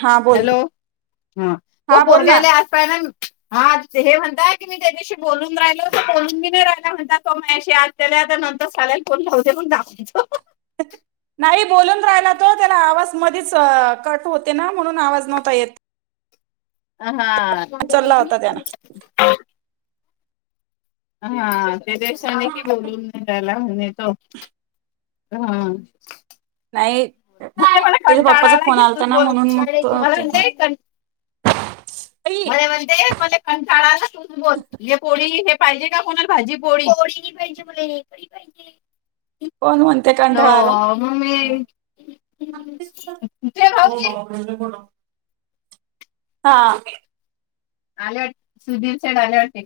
हा बोल हॅलो हा तो हा बोल ना पोरग्याला आज पाना हा हे म्हणताय क मी त्याच्याशी बोलून राहिलो बोलूनी नाही राहिल म्हणतात त म अशी आज त्याला नंतर चालायला फोन घावते पण दाख नाही बोलून राहिला तो त्याला आवाज मध्येच कट होते ना म्हणून आवाज नव्हता येत अ हा उचलला होता त्यानं हा ते दिवसाने की बोलून त्यायला म्ह तो हा नाही मग ते मला त्याच्या पप्पाचा कंटाळायला फोन घ तू आलता ना बोल म्हणून मग तो म्हर आई म्हणते म्हज कंठाळाला ब पोळी हे पाहिजे का कोणाला भाजी पोळी पोळी पाहिजे हेक पाहिजे कोण म्हणते कंठळाला मग मी ते भाऊजी हो कोणा हा आले वाट सुधीर सैन आले वाटते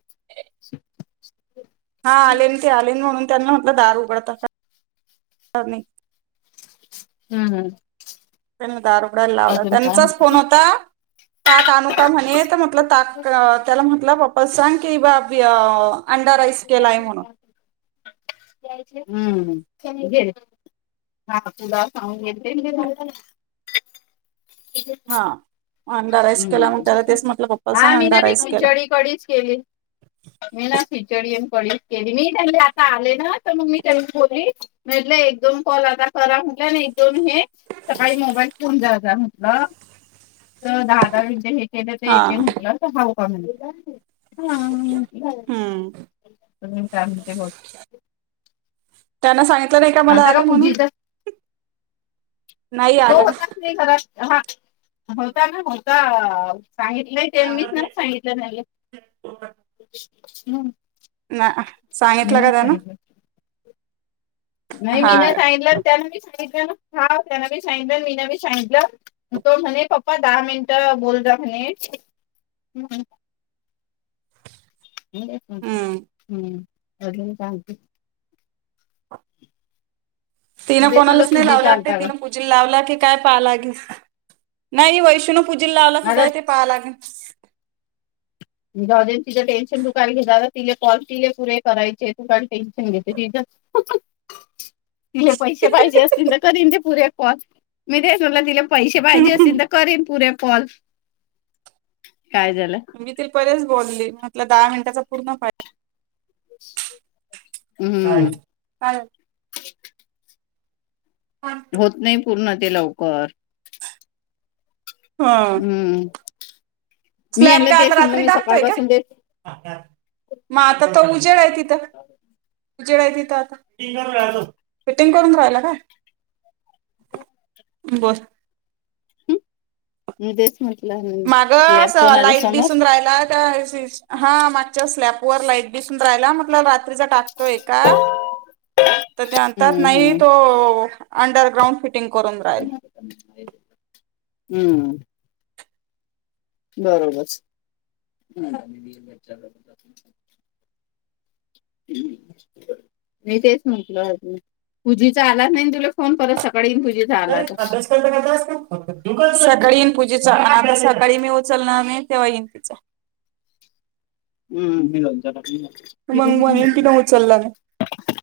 हा आलेन ते आलेन म्हणून त्यांना म्हटलं दार उघडत का हम् हम् त्यांनी दार उघडाला लावला त्यांचाच फोन होता ताक आणू का म्हणे तर म्हटलं ताक त्याला म्हटलं बाप्पा सांग की बाब अंडाराईस केलाय म्हणून घे हा तुला सगून घे ठीक हा आहेस ् अंडा राईस केला मग त्याला तेच म्हटलं पप्पा हा सांग मी ना अंडा बी राईस केला खिचडी कडीच केली मी ना सी चडी म आ आ मी बली म्ह क म्हट एक दोन हे सकाळी मोबाईल फोन जा म्हटलं तर दहा दहाणच्या हे ते हा एके म्हटलं तर हऊ का म्हणज ह हम्म तुम्ही का होत त्यांना सांगितलं नाही का मला आले म्हणून पूजीचा नाही तो आलं होताच नाही खर हा होता ना हो [unintelligible] का सांगितलंय, ते मीच ना सांगितलं नाहीले. ना सांगितलं का त्यांना? - नाही मी ना सांगलं त्यान मी [unintelligible] हा त्यांसांगितलं मी बी सांगितलं तो म्हणे पप्पा दहा मिनट बोल [unintelligible] हम् [unintelligible] हम्म शांत [inaudible] तिनं म्हणजे समजा कोणालाच नाही तुझी लावलं वाटते, चालता का तिनं पूजीला लावला की काय पाहालागे. नाही वैशीन पूजेला लावला माझा तय ते पहा लागेल. जाउदेल तीज टेनशन तु काय घे तिले कॉल ति पुरे करायचे. त का काही चंंग ते ज [unintelligible] तिले पैसे पाहिजे असतील तर करीन, ते पुरे फोन मी दच म्हटला तिला- पैसे पाहिजे असल तर करेन पुरे कॉल, काय झालं? परेच बोलली म्हटला दहा मिनिटाचा पूर्ण पा- ह हम्म का [unintelligible] होत नाही पूर्ण ते लवकर. - हां. हम्म मी स्लॅब यांना का आता तेच म्हणलं रात्री मी टाकतोय का? सकाळपासून तेच म आता त- [inaudible] तड तथ आता फिटंगून राो फिटिंग करून राहिला काय [unintelligible] बस [unintelligible] म तेच म्ह [unintelligible] माग अस लाईट दिसून राहिला हा- स्ॅप वर लाईट बी राला [unintelligible] रात्री टाकतोय का? तर ते म्हणतात नाही हम्म तो- अंडरग्राऊंड फि- हम्म. बरोबर. मी तेच म्हटलं, - पुजीचा आला नाही तुला फोन करत सक- अरे अभ्यास सळीन पूजेचा [unintelligible] आ सकाळी मी उचलणार नाही, मी तेव्हा येईन तिच- हम् ब म्हणेन तिनं उचलला नाही. [unintelligible] [inaudible]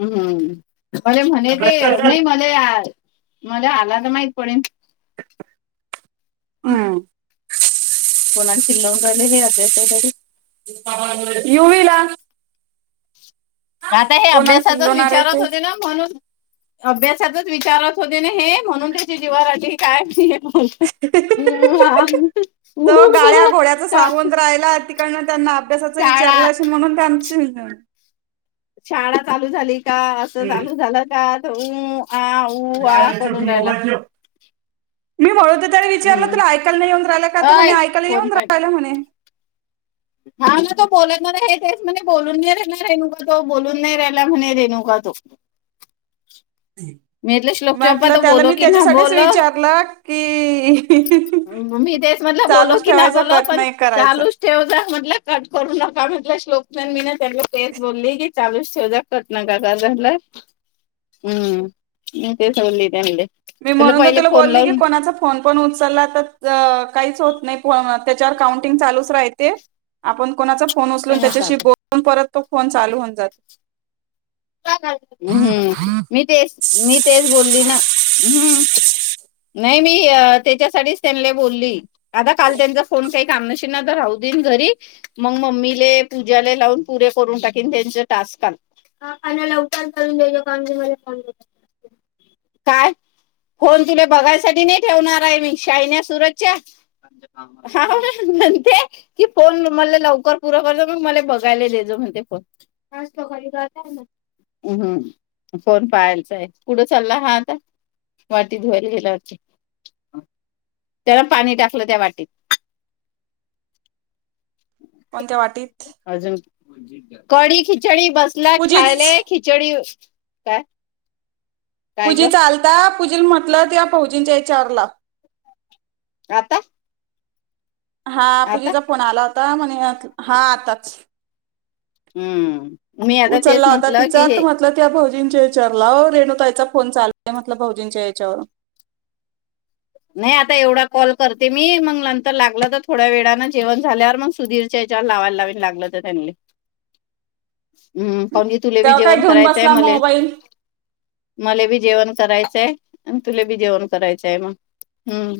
हम्म अरे म्हणे ते नाही मला- मला आला तर माहित पडेन. हम्म. कोणा चिलवून राहिले हे अभ्यासासाठी. युवीला आता हे कोणाला अभ्यासातच चिल्लवणार आहे विचारत ते. होते ना, म्हणून अभ्यास- सतत विचारत होते ना हे म्हणून त्याची जीवावर आली काय- तर गाड्या घोड्याचं सांगून राहिला [inaudible] त्यांना अभ्यासाच शाळा विचारलं म्हणून त्यां- शाळा चालू झाली का? असं चालू झालं का? तर- हा ऊ आ करून राहीला. मोबाईल ठेव. मी म्हणूते तरी विचारलं तुला ऐकायला नाही येऊन राहिलं का? म्हणे अय ऐकायला फोन येऊन पाहिजे राहिला म्हणे. हा ना तो बोलणार हे तेस म्हणे बोलून नाही राहिणार रेनुका तो बोलून नाही राहिला म्हणे रेणुका- तो. ह. मीले श्लोक चोप्पा त बोल की ना बोलो विचारलं की मम्मी तेच- [unintelligible] मध बोलल चालूच की नाही ठेवायचा बोल कट पण नाही करायचा. चालूच ठेव जा- म्हट कट करू नका म्हट श्लकन मी ना त्यां फेस बोलली की चावीूस ठेवजाकत नका का झाला हम्म म ते सडली त्यांले मी तुला म्हणून तर पहिले तुला फोन बोलली की लावून कोणाचा फोन पण उचलला तर काहीच होत नाही त्याच्यावर काउंटिंग चालूच राहते आपण कोणाचा फोन उचलून त्याच्याशी बोलून परत तो फोन चालू होऊन जाते ् हम्म मी तेच मी तेच बोलली ना हम् नाही मी त्याच्यासाठीच त्यां बोलली आता काल त्यांचा फोन काही काम नशीना तर राहत घरी मग मम्मी पूजाला लावून पुरे करून टाकन त्यांच टास्का हा आणि लवकर करून द्याचो का म्हज मला फोन काय फोन तुला बघायसाठी नाही ठेवणार आहे मी शाहिन्या सुरतच्या नण की फोन म लवकर पुर करज मग मला बघायला दजो म्हण आच लोकांली गत हम्म फोन पाहाचाय कुढं चालला हा आता वाटी धुवाारी गेलाते त्याला पाणी टाकलं त्या वाटीत कोणत्या वाटीत कडी खिचडी बसला पूजीच खायले खिचडी काय काय पूजी ग चालता पूजी म्हटलं त्या या पौजींच्या वि चारला आता हा आता पूजेचा फोन आला होता म्हणे हा आताच हम्म मी आता तेच उचला होता म्हटलं तिच की आ तर हे म्हटलं त्या बो च्या [unintelligible] याच्यावरला [unintelligible] रेणुताईचा फोन चालय म्हटलं भाजींच्या [unintelligible] याच्यावर नाही आता एवढा कॉल करते मी मग नंतर लागलं तर थोड्या वेळाानं जेवण झाल्यावर मग सुधीरच्या लावायला लावीला लागल तर त्यां [unintelligible] हम्म पणणी [unintelligible] तुले बी तेव्हा काय जेवण घेऊन करायचंय बसला मले मोबाईल मले बी जेवण करायचं [unintelligible] आणि तुले बी जेवण करायच आहेमा [unintelligible] हम्म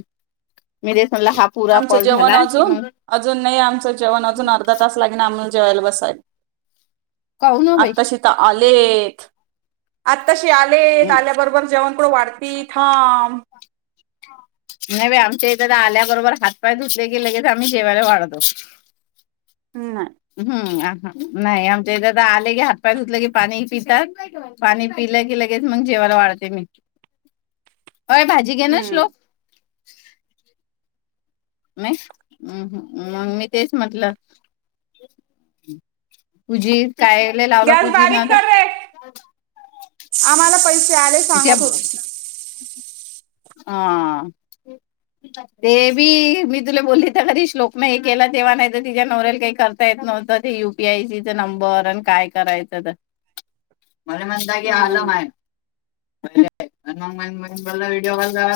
मी तेच म्हणलं हा पुरा आमचं कॉल जेवण झाला की अजून मग अजून नाही आमचं जेवण अजून अर्धा तास लागे ना आमला जेवायला बस काऊ न बाई आत्ताशी तर [unintelligible] आलेत आता तशी आले हम्म. आल्याबरोबर जेवण कुढं वाढती थांब नाही बा आमच्या इथ तर आल्याबरोबर हात पाय धुतले गे लगेच आम्ही जेवायला वाढतो नाही हम्म नाही आमच्या इथ आले की हात पाय धुतले की पाणी पितात पाणी पी लगे लगे लगेच मग जेवाला वाढते मी अय भाजी घेना शोल्ख नाहीम् [unintelligible] मग मी तेच म्हटलं कजर [unintelligible] कायले लावला गॅस पूजी न बारीक आता कर रे आम्हाला पैसे आले त्या सांगत ब होती ती. आ ते बी मी तुला बोलली तर कधी श्लोक नाही हे केला तेव्हा नाही तर तिच्या्या नवऱ्याला काही करता येत त [unintelligible] युपीआयसी नंबर आणि काय करायचं मला म्हणता की आलंम हम्म. आहेनुला [unintelligible] ग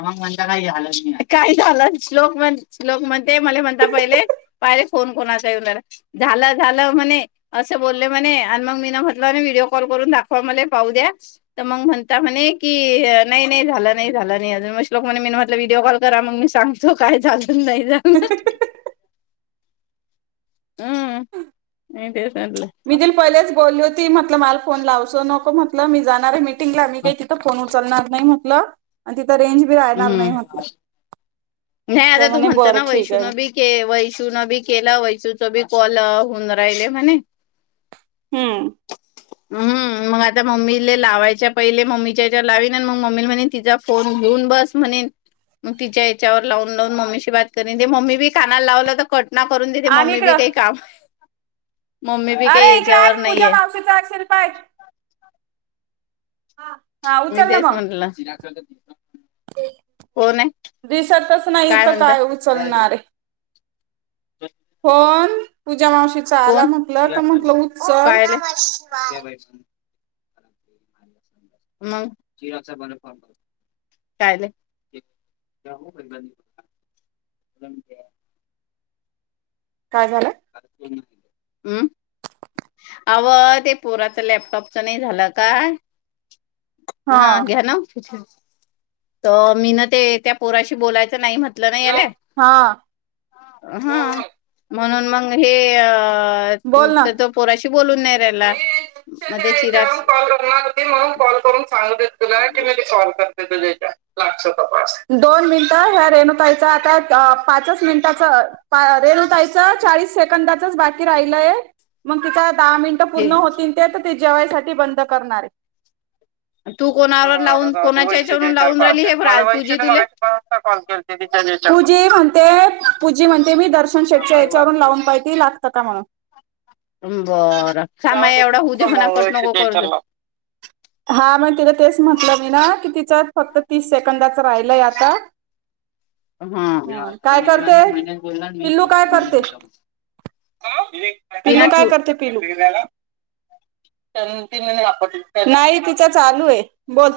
म्हण [unintelligible] का झालं काय झालं श्लोक म्हण्लोक म्हणते म्हण हि [unintelligible] फोन कोणा [unintelligible] झाल झाल म्हणे अस बोले म्हणे आणि मग म्हट [unintelligible] व्हिडिओ कॉल करून दाखवा मले पाऊदया तर मग म्हणत्या म्हणे की नाय नाही झालं नाही झालं नाही अजून म लोकांनी [unintelligible] मी म्हटलं व्हिडिओ कॉल करा मी सांगतो काय झालं नाही जा हम् हे ते मी त [unintelligible] पहिलेच बोलली होती म्हटलं मला फोन लावसो नको म्हटलं मी जाणार हाय मी का त [unintelligible] उचलणार नाही मम्हटलं राहणार नाही हम्म म्हटलं नाही तर आता तू म्हणे म्हणत बरं ना ठीक आहे वैषून बी के वैषून बी केला वैषूच बी कॉल- हून राहिले म्हणे- हम्म. हम्म मग आता मम्मी लावायच्या पहिले मम्मीच्या याच्यावर लावीन मग मम्मी म्हणे तिचा फोन घेऊन- बस म्हणेन तिच्या याच्यावर लावून लावून मम्मीशी बात करेन ते मम्मी बी कानाल लावलं तर कट- ना करून देते आणि मम्मी बी इकडं काही काम- मम्मी बी अरे काही इकडे याच्यावर आण पूजा नाहीये मावशीच असेल पाय. [unintelligible] हा मी उचल ना तेच मग म्हणल. दिसतच नाही इथं काय उचलणारे? फोन पूजा मावशीचा आला कोण म्हटल तर म्हटलं उचल. कायले मग [unintelligible] कायले. काय झालं? [unintelligible] अम. अवं ते पोराच लॅपटॉपच नाही झालं का? हा घ्या ना. तर मी ना ते त्या पोराशी बोलायचं नाही म्ह- नाही हा [unintelligible] म्हणून मग हे अ बोल ना तर तो पोराशी बोलून नाही राहिला- मी मग ते याच्यावरून चिराग कॉल करणार होती म्हणून कॉल करून सांगत- तुॉ करते त त दोन मिनट [inaudible] ताई च आता पाचच मिनिटांचे. रेणूताईच चाळीस सेकंदाच - राहिलय मग तिचं दहा मिनट हे पूर्ण होतीन - जेवायसाठी बंद करणारे. तू कोणावर लावून- कोणाच्या वैश याच्यावरून जशवर लावून पा राहिली हे प्रा मला वैश पूजी तुले मगाता कॉल केते तूजी म्हणते. पूजी म्हणते मी दर्शन शेटच्या याच्यावरून लावून पाहिती लागत का म्हणून. बरं सामा एवढा होऊ दे म्हणा मग कट नको वैशूच्या याच्यावर करत- लाव. हा मग तिला तेच म्हटलं मी ना की तिचा फक्त तीस सेक- कंदाच राहिलंय आता. हा ह आता काय म्हणजे करते म्ह मने बोलला मीच बसली मच्या- पिलू काय करते पिलू तपड- नाही तिच्या चालू आहे बोल.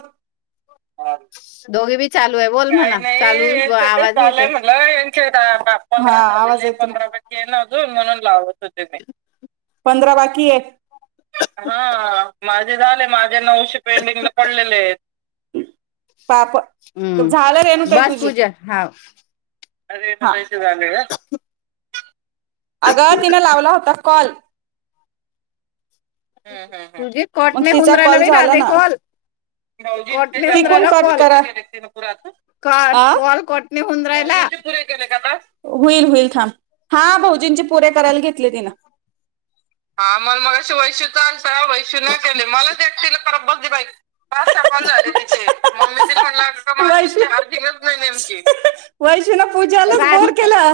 दोघे बी चालू आहे बोल काही म्हणा नाही चालू यांच ते आवाज येत चालय मला यांच्या- बा पंधरापैकी नून म्हणून लावत होते मी. पंधरा बाकी आहेत. हा माझे झाले माझ- मा नऊशे पेंडिंग ला पडलेले आहेत. पाप हम्म झालं रेणू ताई बस तुझे. पूजा हा अरयच झाले. अगं तिनें लावला होता कॉल. पूजे कट मग नाही होऊन तिचा राहिला कॉल बाई झाला राधे ना. कॉल कट नाही होऊन तिकण राहिला कट कॉल करा. [inaudible] कॉट कॉल कॉटने होऊन राहिला होईल होईल थांब. हा भाउजींचे पुरे करायला घेतले तिन. हा मग मग अ वैशूचा आणता वैश न केले मला- बघ बाई. पाच सहा कॉल झाले तिचे. मम्मी श म्हणला- वैष् नाही नेमकी वैष् न पूजालाच राज बोर केला.